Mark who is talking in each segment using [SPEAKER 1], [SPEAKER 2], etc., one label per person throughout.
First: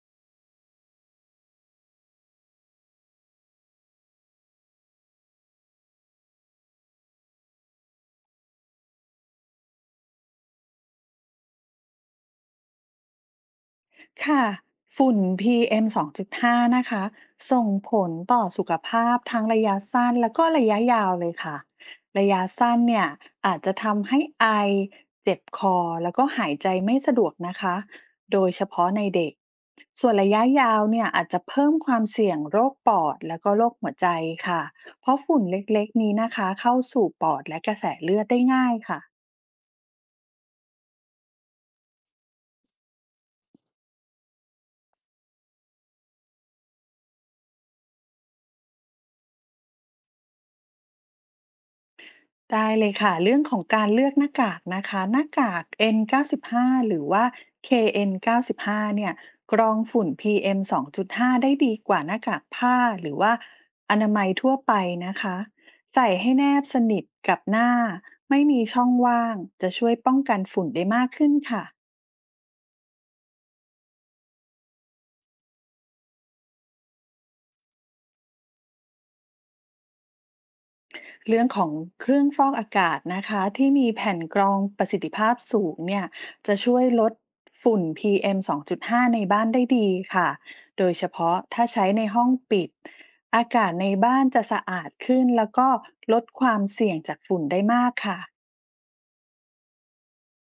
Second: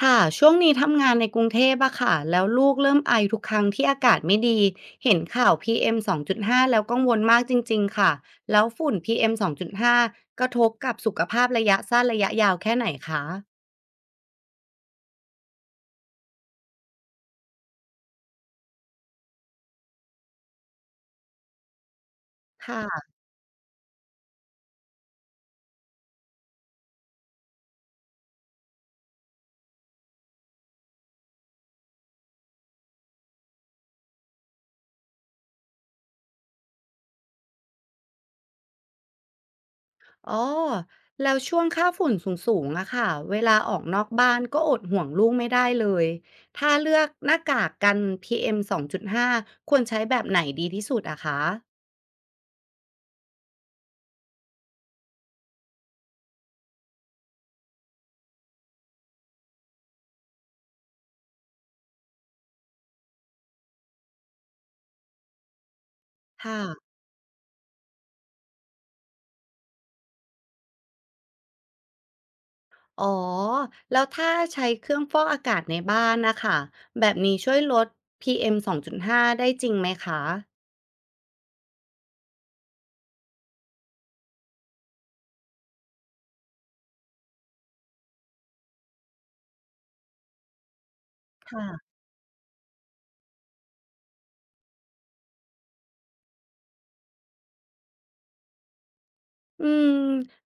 [SPEAKER 1] ค่ะช่วงนี้ทำงานในกรุงเทพอะค่ะแล้วลูกเริ่มไอทุกครั้งที่อากาศไม่ดีเห็นข่าว PM 2.5แล้วกังวลมากจริงๆค่ะแล้วฝุ่น PM 2.5กระทบกับสุขภาพระยะสั้นระยะยาวแค่ไหนคะ
[SPEAKER 2] ค่ะฝุ่น PM 2.5นะคะ ส่งผลต่อสุขภาพทั้งระยะสั้นแล้วก็ระยะยาวเลยค่ะ ระยะสั้น
[SPEAKER 1] ค่ะ
[SPEAKER 2] เนี่ยอาจจะทำให้ไอเจ็บคอแล้วก็หายใจไม่สะดวกนะคะ โดยเฉพาะในเด็ก ส่วนระยะยาวเนี่ยอาจจะเพิ่มความเสี่ยงโรคปอดแล้วก็โรคหัวใจค่ะเพราะฝุ่นเล็กๆนี้นะคะเข้าสู่ปอดและกระแสเลือดได้ง่ายค่ะ
[SPEAKER 1] อ๋อแล้วช่วงค่าฝุ่นสูงๆอะค่ะเวลาออกนอกบ้านก็อดห่วงลูกไม่ได้เลยถ้าเลือกหน้ากากกัน PM 2.5ควรใช้แบบไหนดีที่สุดอะคะ
[SPEAKER 2] ได้เลยค่ะเรื่องของการเลือกหน้ากากนะคะหน้ากาก N95 หาหรือว่า KN95 เอ็นเก้าสิบห้าเนี่ยกรองฝุ่น PM 2.5ได้ดีกว่าหน้ากากผ้าหรือว่าอนามัยทั่วไปนะคะใส่ให้แน
[SPEAKER 1] ค่ะ
[SPEAKER 2] บสนิทกับหน้าไม่มีช่องว่างจะช่วยป้องกันฝุ่นได้มากขึ้นค่ะ
[SPEAKER 1] อ๋อ แล้วถ้าใช้เครื่องฟอกอากาศในบ้านนะคะ แบบนี้ช่วยลด PM 2.5ได้จริงไหมคะ
[SPEAKER 2] เรื่องของเครื่องฟอกอากาศนะคะที่มีแผ่นกรองประสิทธิภาพสูงเนี่ยจะช่วยลดฝุ่น PM 2.5ในบ้านได้ดีค่ะโดยเฉพาะถ้าใช้
[SPEAKER 1] ค่ะ
[SPEAKER 2] ในห้องปิดอากาศในบ้านจะสะอาดขึ้นแล้วก็ลดความเสี่ยงจากฝุ่นได้มากค่ะ
[SPEAKER 1] อืม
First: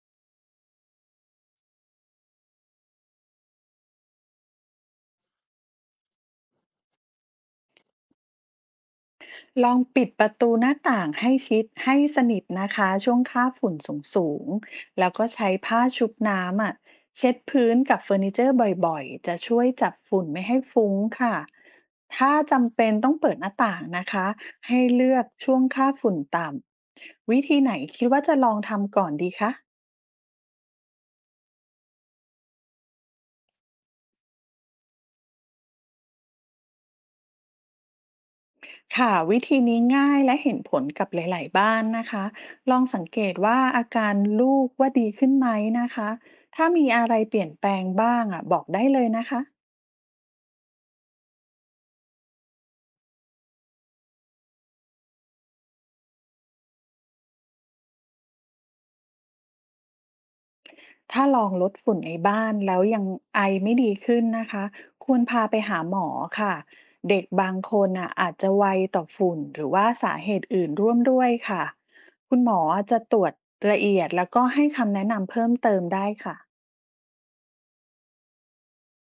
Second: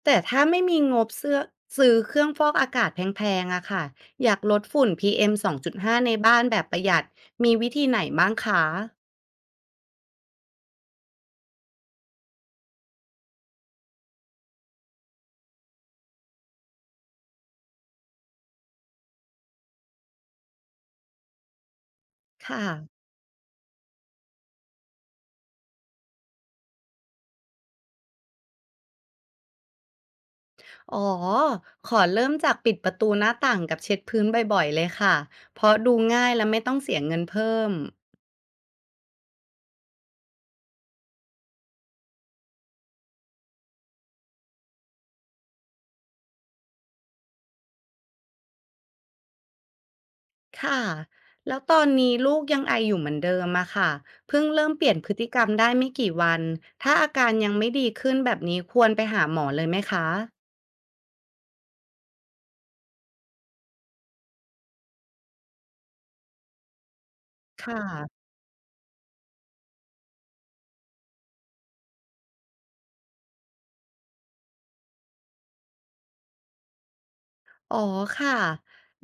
[SPEAKER 1] แต่ถ้าไม่มีงบเสื้อซื้อเครื่องฟอกอากาศแพงๆอะค่ะอยากลดฝุ่น PM 2.5ในบ้านแบบประหยัด มีวิธีไหนบ้างคะ
[SPEAKER 2] ลองปิดประตูหน้าต่างให้ชิดให้สนิทนะคะช่วงค่าฝุ่นสูงๆแล้วก็ใช้ผ้าชุบน้ำอ่ะเช็ดพื้นกับเฟอร์นิเจอร์บ่อยๆจะช่วยจับฝุ่นไม่ให้ฟุ้งค่ะถ้า
[SPEAKER 1] ค่ะ
[SPEAKER 2] จำเป็นต้องเปิดหน้าต่างนะคะให้เลือกช่วงค่าฝุ่นต่ำวิธีไหนคิดว่าจะลองทำก่อนดีคะ
[SPEAKER 1] อ๋อ ขอเริ่มจากปิดประตูหน้าต่างกับเช็ดพื้นบ่อยๆเลยค่ะ เพราะดูง่ายและไม่ต้องเสียเงินเพิ่ม
[SPEAKER 2] ค่ะวิธีนี้ง่ายและเห็นผลกับหลายๆบ้านนะคะลองสังเกตว่าอาการลูกว่าดีขึ้นไหมนะคะถ้ามีอะไรเปลี่ยนแปลงบ้างอ่ะบอกได้เลยนะคะ
[SPEAKER 1] ค่ะแล้วตอนนี้ลูกยังไออยู่เหมือนเดิมอะค่ะเพิ่งเริ่มเปลี่ยนพฤติกรรมได้ไม่กี่วัน ถ้าอาการยังไม่ดีขึ้นแบบนี้ควรไปหาหมอเลยไหมคะ
[SPEAKER 2] ถ้าลองลดฝุ่นในบ้านแล้วยังไอไม่ดีขึ้นนะคะควรพาไปหาหมอค่ะเด็กบาง
[SPEAKER 1] ค่
[SPEAKER 2] คนอ่ะ
[SPEAKER 1] ะ
[SPEAKER 2] อาจจะไวต่อฝุ่นหรือว่าสาเหตุอื่นร่วมด้วยค่ะคุณหมอจะตรวจละเอียดแล้วก็ให้คำแนะนำเพิ่มเติมได้ค่ะ
[SPEAKER 1] อ๋อค่ะ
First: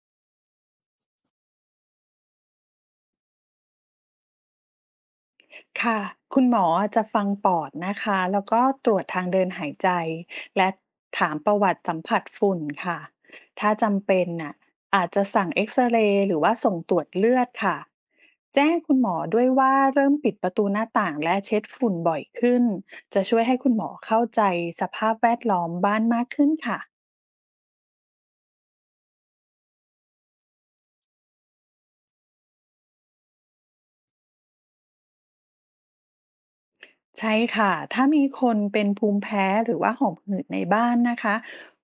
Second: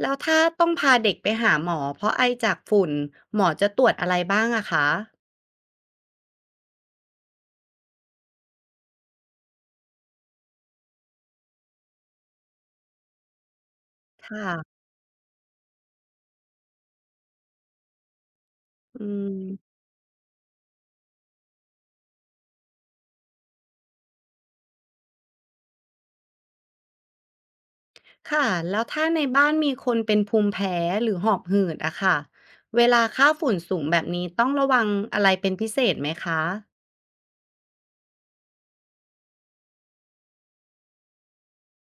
[SPEAKER 1] แล้วถ้าต้องพาเด็กไปหาหมอเพราะไอจากฝุ่นหมอจะตรวจอะไรบ้างอะคะ
[SPEAKER 2] ค่ะคุณหมอจะฟังปอดนะคะ แล้วก็ตรวจทางเดินหายใจ และถามประวัติสัมผัสฝุ่นค่ะ ถ้าจำเป็
[SPEAKER 1] ค
[SPEAKER 2] นน่ะ
[SPEAKER 1] ่ะ
[SPEAKER 2] อาจจะสั่งเอ็กซเรย์หรือว่าส่งตรวจเลือดค่ะ แจ้งคุณ
[SPEAKER 1] อื
[SPEAKER 2] หมอ
[SPEAKER 1] ม
[SPEAKER 2] ด้วยว่าเริ่มปิดประตูหน้าต่างและเช็ดฝุ่นบ่อยขึ้น จะช่วยให้คุณหมอเข้าใจสภาพแวดล้อมบ้านมากขึ้นค่ะ
[SPEAKER 1] ค่ะแล้วถ้าในบ้านมีคนเป็นภูมิแพ้หรือหอบหืดอะค่ะ เวลาค่าฝุ่นสูงแบบนี้ต้องระวังอะไรเป็นพิเศษไหมคะ
[SPEAKER 2] ใช่ค่ะ ถ้ามีคนเป็นภูมิแพ้หรือว่าหอบหืดในบ้านนะคะ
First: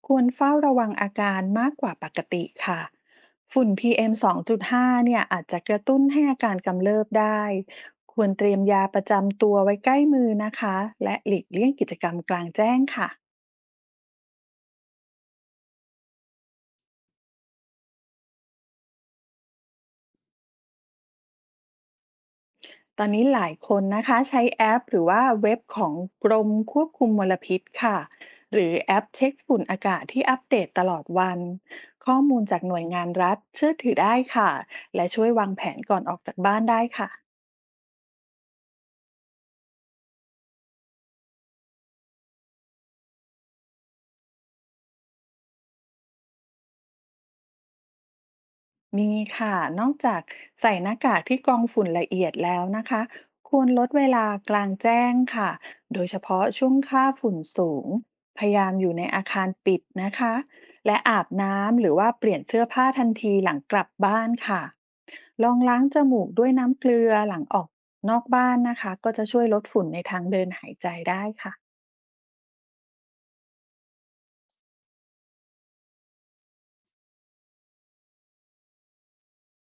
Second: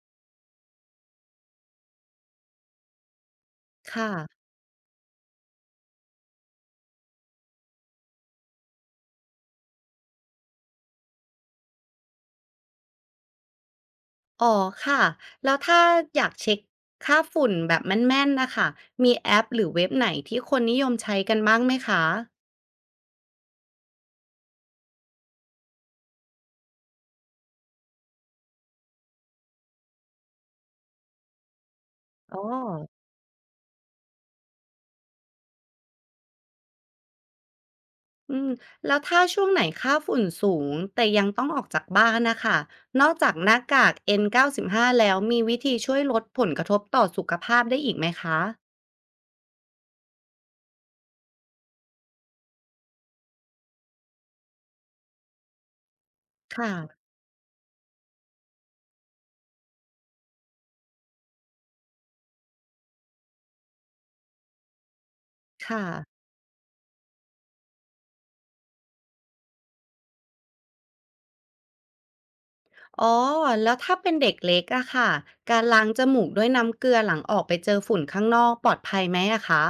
[SPEAKER 2] ควรเฝ้าระวังอาการมากกว่าปกติค่ะ ฝุ่น
[SPEAKER 1] ค่ะ
[SPEAKER 2] PM 2.5เอ็มสองจุดห้าเนี่ยอาจจะกระตุ้นให้อาการกำเริบได้ ควรเตรียมยาประจำตัวไว้ใกล้มือนะคะ และหลีกเลี่ยงกิจกรรมกลางแจ้งค่ะ
[SPEAKER 1] อ๋อค่ะแล้วถ้าอยากเช็คค่าฝุ่นแบบแม่นๆนะคะมีแอปหรือเว็บไหนที่คนนิยมใช้กันบ้างไหมคะ
[SPEAKER 2] ตอนนี้หลายคนนะคะใช้แอปหรือว่าเว็บของกรมควบคุมมลพิษค่ะหรือแอปเช็คฝุ่นอากาศที่อัปเดตตลอดวันข้อ
[SPEAKER 1] อ๋
[SPEAKER 2] มู
[SPEAKER 1] อ
[SPEAKER 2] ลจากหน่วยงานรัฐเชื่อถือได้ค่ะและช่วยวางแผนก่อนออกจากบ้านได้ค่ะ
[SPEAKER 1] อืมแล้วถ้าช่วงไหนค่าฝุ่นสูงแต่ยังต้องออกจากบ้านนะคะนอกจากหน้ากาก N95 แล้วมีวิธีช่วยลดผลกระทบต่อสุขภาพได้อีกไหมคะ
[SPEAKER 2] มีค่ะนอกจากใส่หน้ากากที่กรองฝุ่นละเอียดแล้วนะคะควรลดเวลากลางแจ้งค่ะโดยเฉพาะช่
[SPEAKER 1] ค่ะ
[SPEAKER 2] วงค่าฝุ่นสูง พยายามอยู่ในอาคารปิดนะคะและอาบน้ำหรือว่าเปลี่ยนเสื้อผ้าทันทีหลังกลับบ้านค่ะลองล้า
[SPEAKER 1] ค่ะ
[SPEAKER 2] งจมูกด้วยน้ำเกลือหลังออกนอกบ้านนะคะก็จะช่วยลดฝุ่นในทางเดินหายใจได้ค่ะ
[SPEAKER 1] อ๋อแล้วถ้าเป็นเด็กเล็กอะค่ะการล้างจมูกด้วยน้ำเกลือหลังออกไปเจอฝุ่นข้างนอกปลอดภัยไหมอะคะ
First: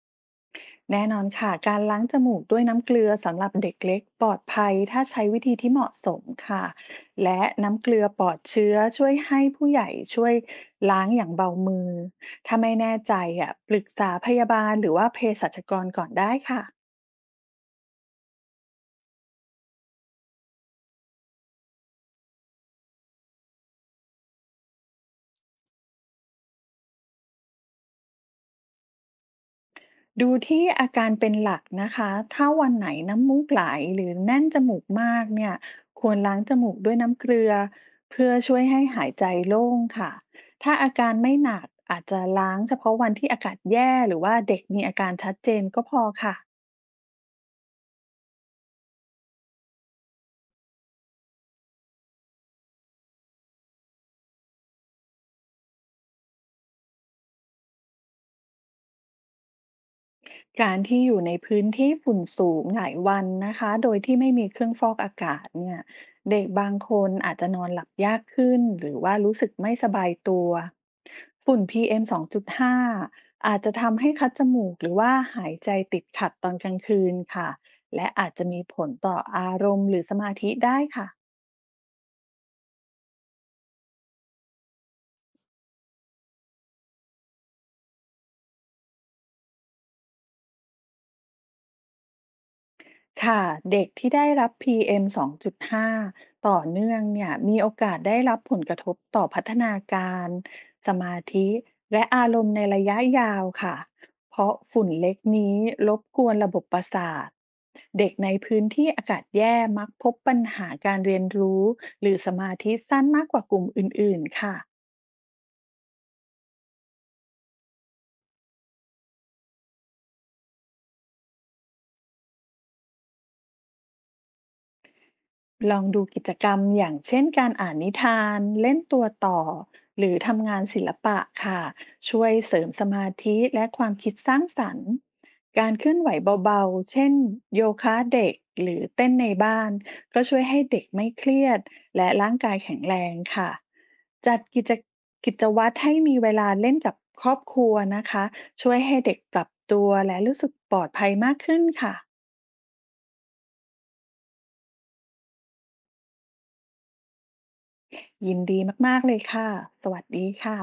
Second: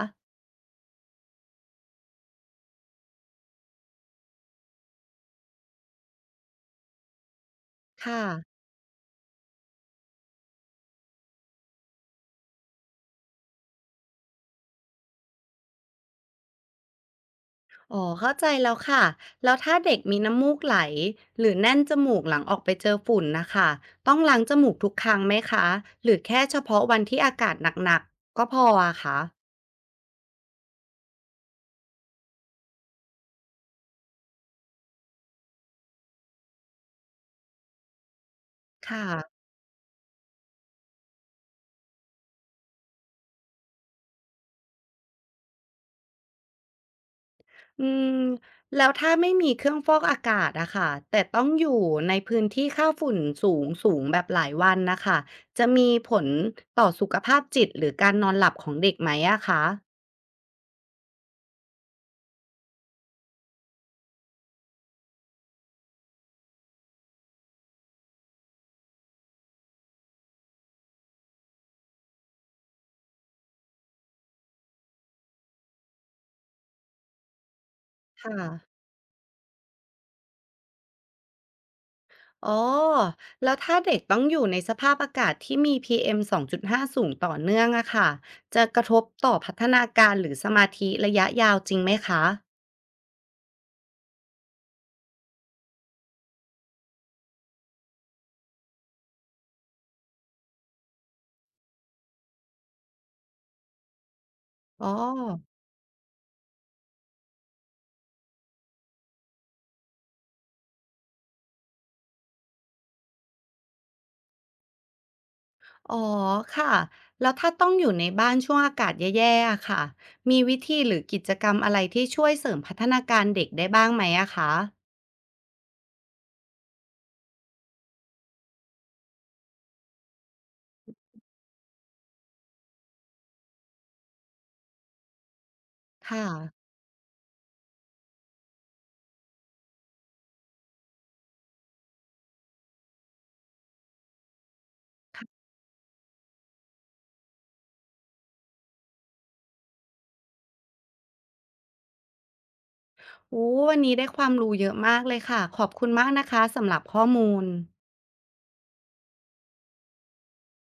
[SPEAKER 2] แน่นอนค่ะการล้างจมูกด้วยน้ำเกลือสำหรับเด็กเล็กปลอดภัยถ้าใช้วิธีที่เหมาะสมค่ะและน้ำเกลือ
[SPEAKER 1] ค่ะ
[SPEAKER 2] ปลอดเชื้อช่วยให้ผู้ใหญ่ช่วยล้างอย่างเบามือถ้าไม่แน่ใจอ่ะปรึกษาพยาบาลหรือว่าเภสัชกรก่อนได้ค่ะ
[SPEAKER 1] อ๋อเข้าใจแล้วค่ะแล้วถ้าเด็กมีน้ำมูกไหลหรือแน่นจมูกหลังออกไปเจอฝุ่นนะคะต้องล้างจมูกทุกครั้งไหมคะหรือแค่เฉพาะวันที่อากาศหนักๆก็พออะคะ
[SPEAKER 2] ดูที่อาการเป็นหลักนะคะ ถ้าวันไหนน้ำมูกไหลหรือแน่นจมูกมากเนี่ย ควรล้างจมูกด้วยน้ำเกลือเพื่อช่วยให้
[SPEAKER 1] ค่ะ
[SPEAKER 2] หายใจโล่งค่ะ ถ้าอาการไม่หนักอาจจะล้างเฉพาะวันที่อากาศแย่หรือว่าเด็กมีอาการชัดเจนก็พอค่ะ
[SPEAKER 1] อืมแล้วถ้าไม่มีเครื่องฟอกอากาศอะค่ะแต่ต้องอยู่ในพื้นที่ค่าฝุ่นสูงสูงแบบหลายวันนะคะจะมีผลต่อสุขภาพจิตหรือการนอนหลับของเด็กไหมอะคะ
[SPEAKER 2] การที่อยู่ในพื้นที่ฝุ่นสูงหลายวันนะคะโดยที่ไม่มีเครื่องฟอกอากาศเนี่ยเด็กบางคนอาจจะนอนหลับยากขึ้นหรือว่ารู้สึกไม่สบายตัว ฝุ่น PM 2.5อมสองจุดห้าอาจจะทำให้คัดจมูกหรือว่าหายใจติดขัดตอนกลางคืนค่ะและอาจ
[SPEAKER 1] ค่ะ
[SPEAKER 2] จะมีผลต่ออารมณ์หรือสมาธิได้ค่ะ
[SPEAKER 1] อ๋อแล้วถ้าเด็กต้องอยู่ในสภาพอากาศที่มี PM 2.5สองจุดห้าสูงต่อเนื่องอะค่ะจะกระทบต่อพัฒนาการหรือสมาธิระยะยาวจริงไหมคะ
[SPEAKER 2] ค่ะเด็กที่ได้รับ PM 2.5ต่อเนื่องเนี่ยมีโอกาสได้รับผลกระทบต่อพัฒนาการสมาธิและอารมณ์ในระยะยาวค่ะเพราะ
[SPEAKER 1] อ๋อ
[SPEAKER 2] ฝุ่นเล็กนี้รบกวนระบบประสาทเด็กในพื้นที่อากาศแย่มักพบปัญหาการเรียนรู้หรือสมาธิสั้นมากกว่ากลุ่มอื่นๆค่ะ
[SPEAKER 1] อ๋อค่ะแล้วถ้าต้องอยู่ในบ้านช่วงอากาศแย่ๆอะค่ะ มีวิธีหรือกิจกรรมอะไรที่ช่วยเสริมพัฒนาการเด็กได้บ้างไหมอะคะ
[SPEAKER 2] ลองดูกิจกรรมอย่างเช่นการอ่านนิทานเล่นตัวต่อหรือทำงานศิลปะค่ะช่วยเสริมสมาธิและความคิดสร้างสรรค์การเคลื่อนไหว
[SPEAKER 1] ค่ะ
[SPEAKER 2] เบาๆเช่นโยคะเด็กหรือเต้นในบ้านก็ช่วยให้เด็กไม่เครียดและร่างกายแข็งแรงค่ะจัดกิจวัตรให้มีเวลาเล่นกับครอบครัวนะคะช่วยให้เด็กปรับตัวและรู้สึกปลอดภัยมากขึ้นค่ะ
[SPEAKER 1] โอ้วันนี้ได้ความรู้เยอะมากเลยค่ะขอบคุณมากนะคะสำหรับข้อมูล
[SPEAKER 2] ยินดีมากๆเลยค่ะสวัสดีค่ะ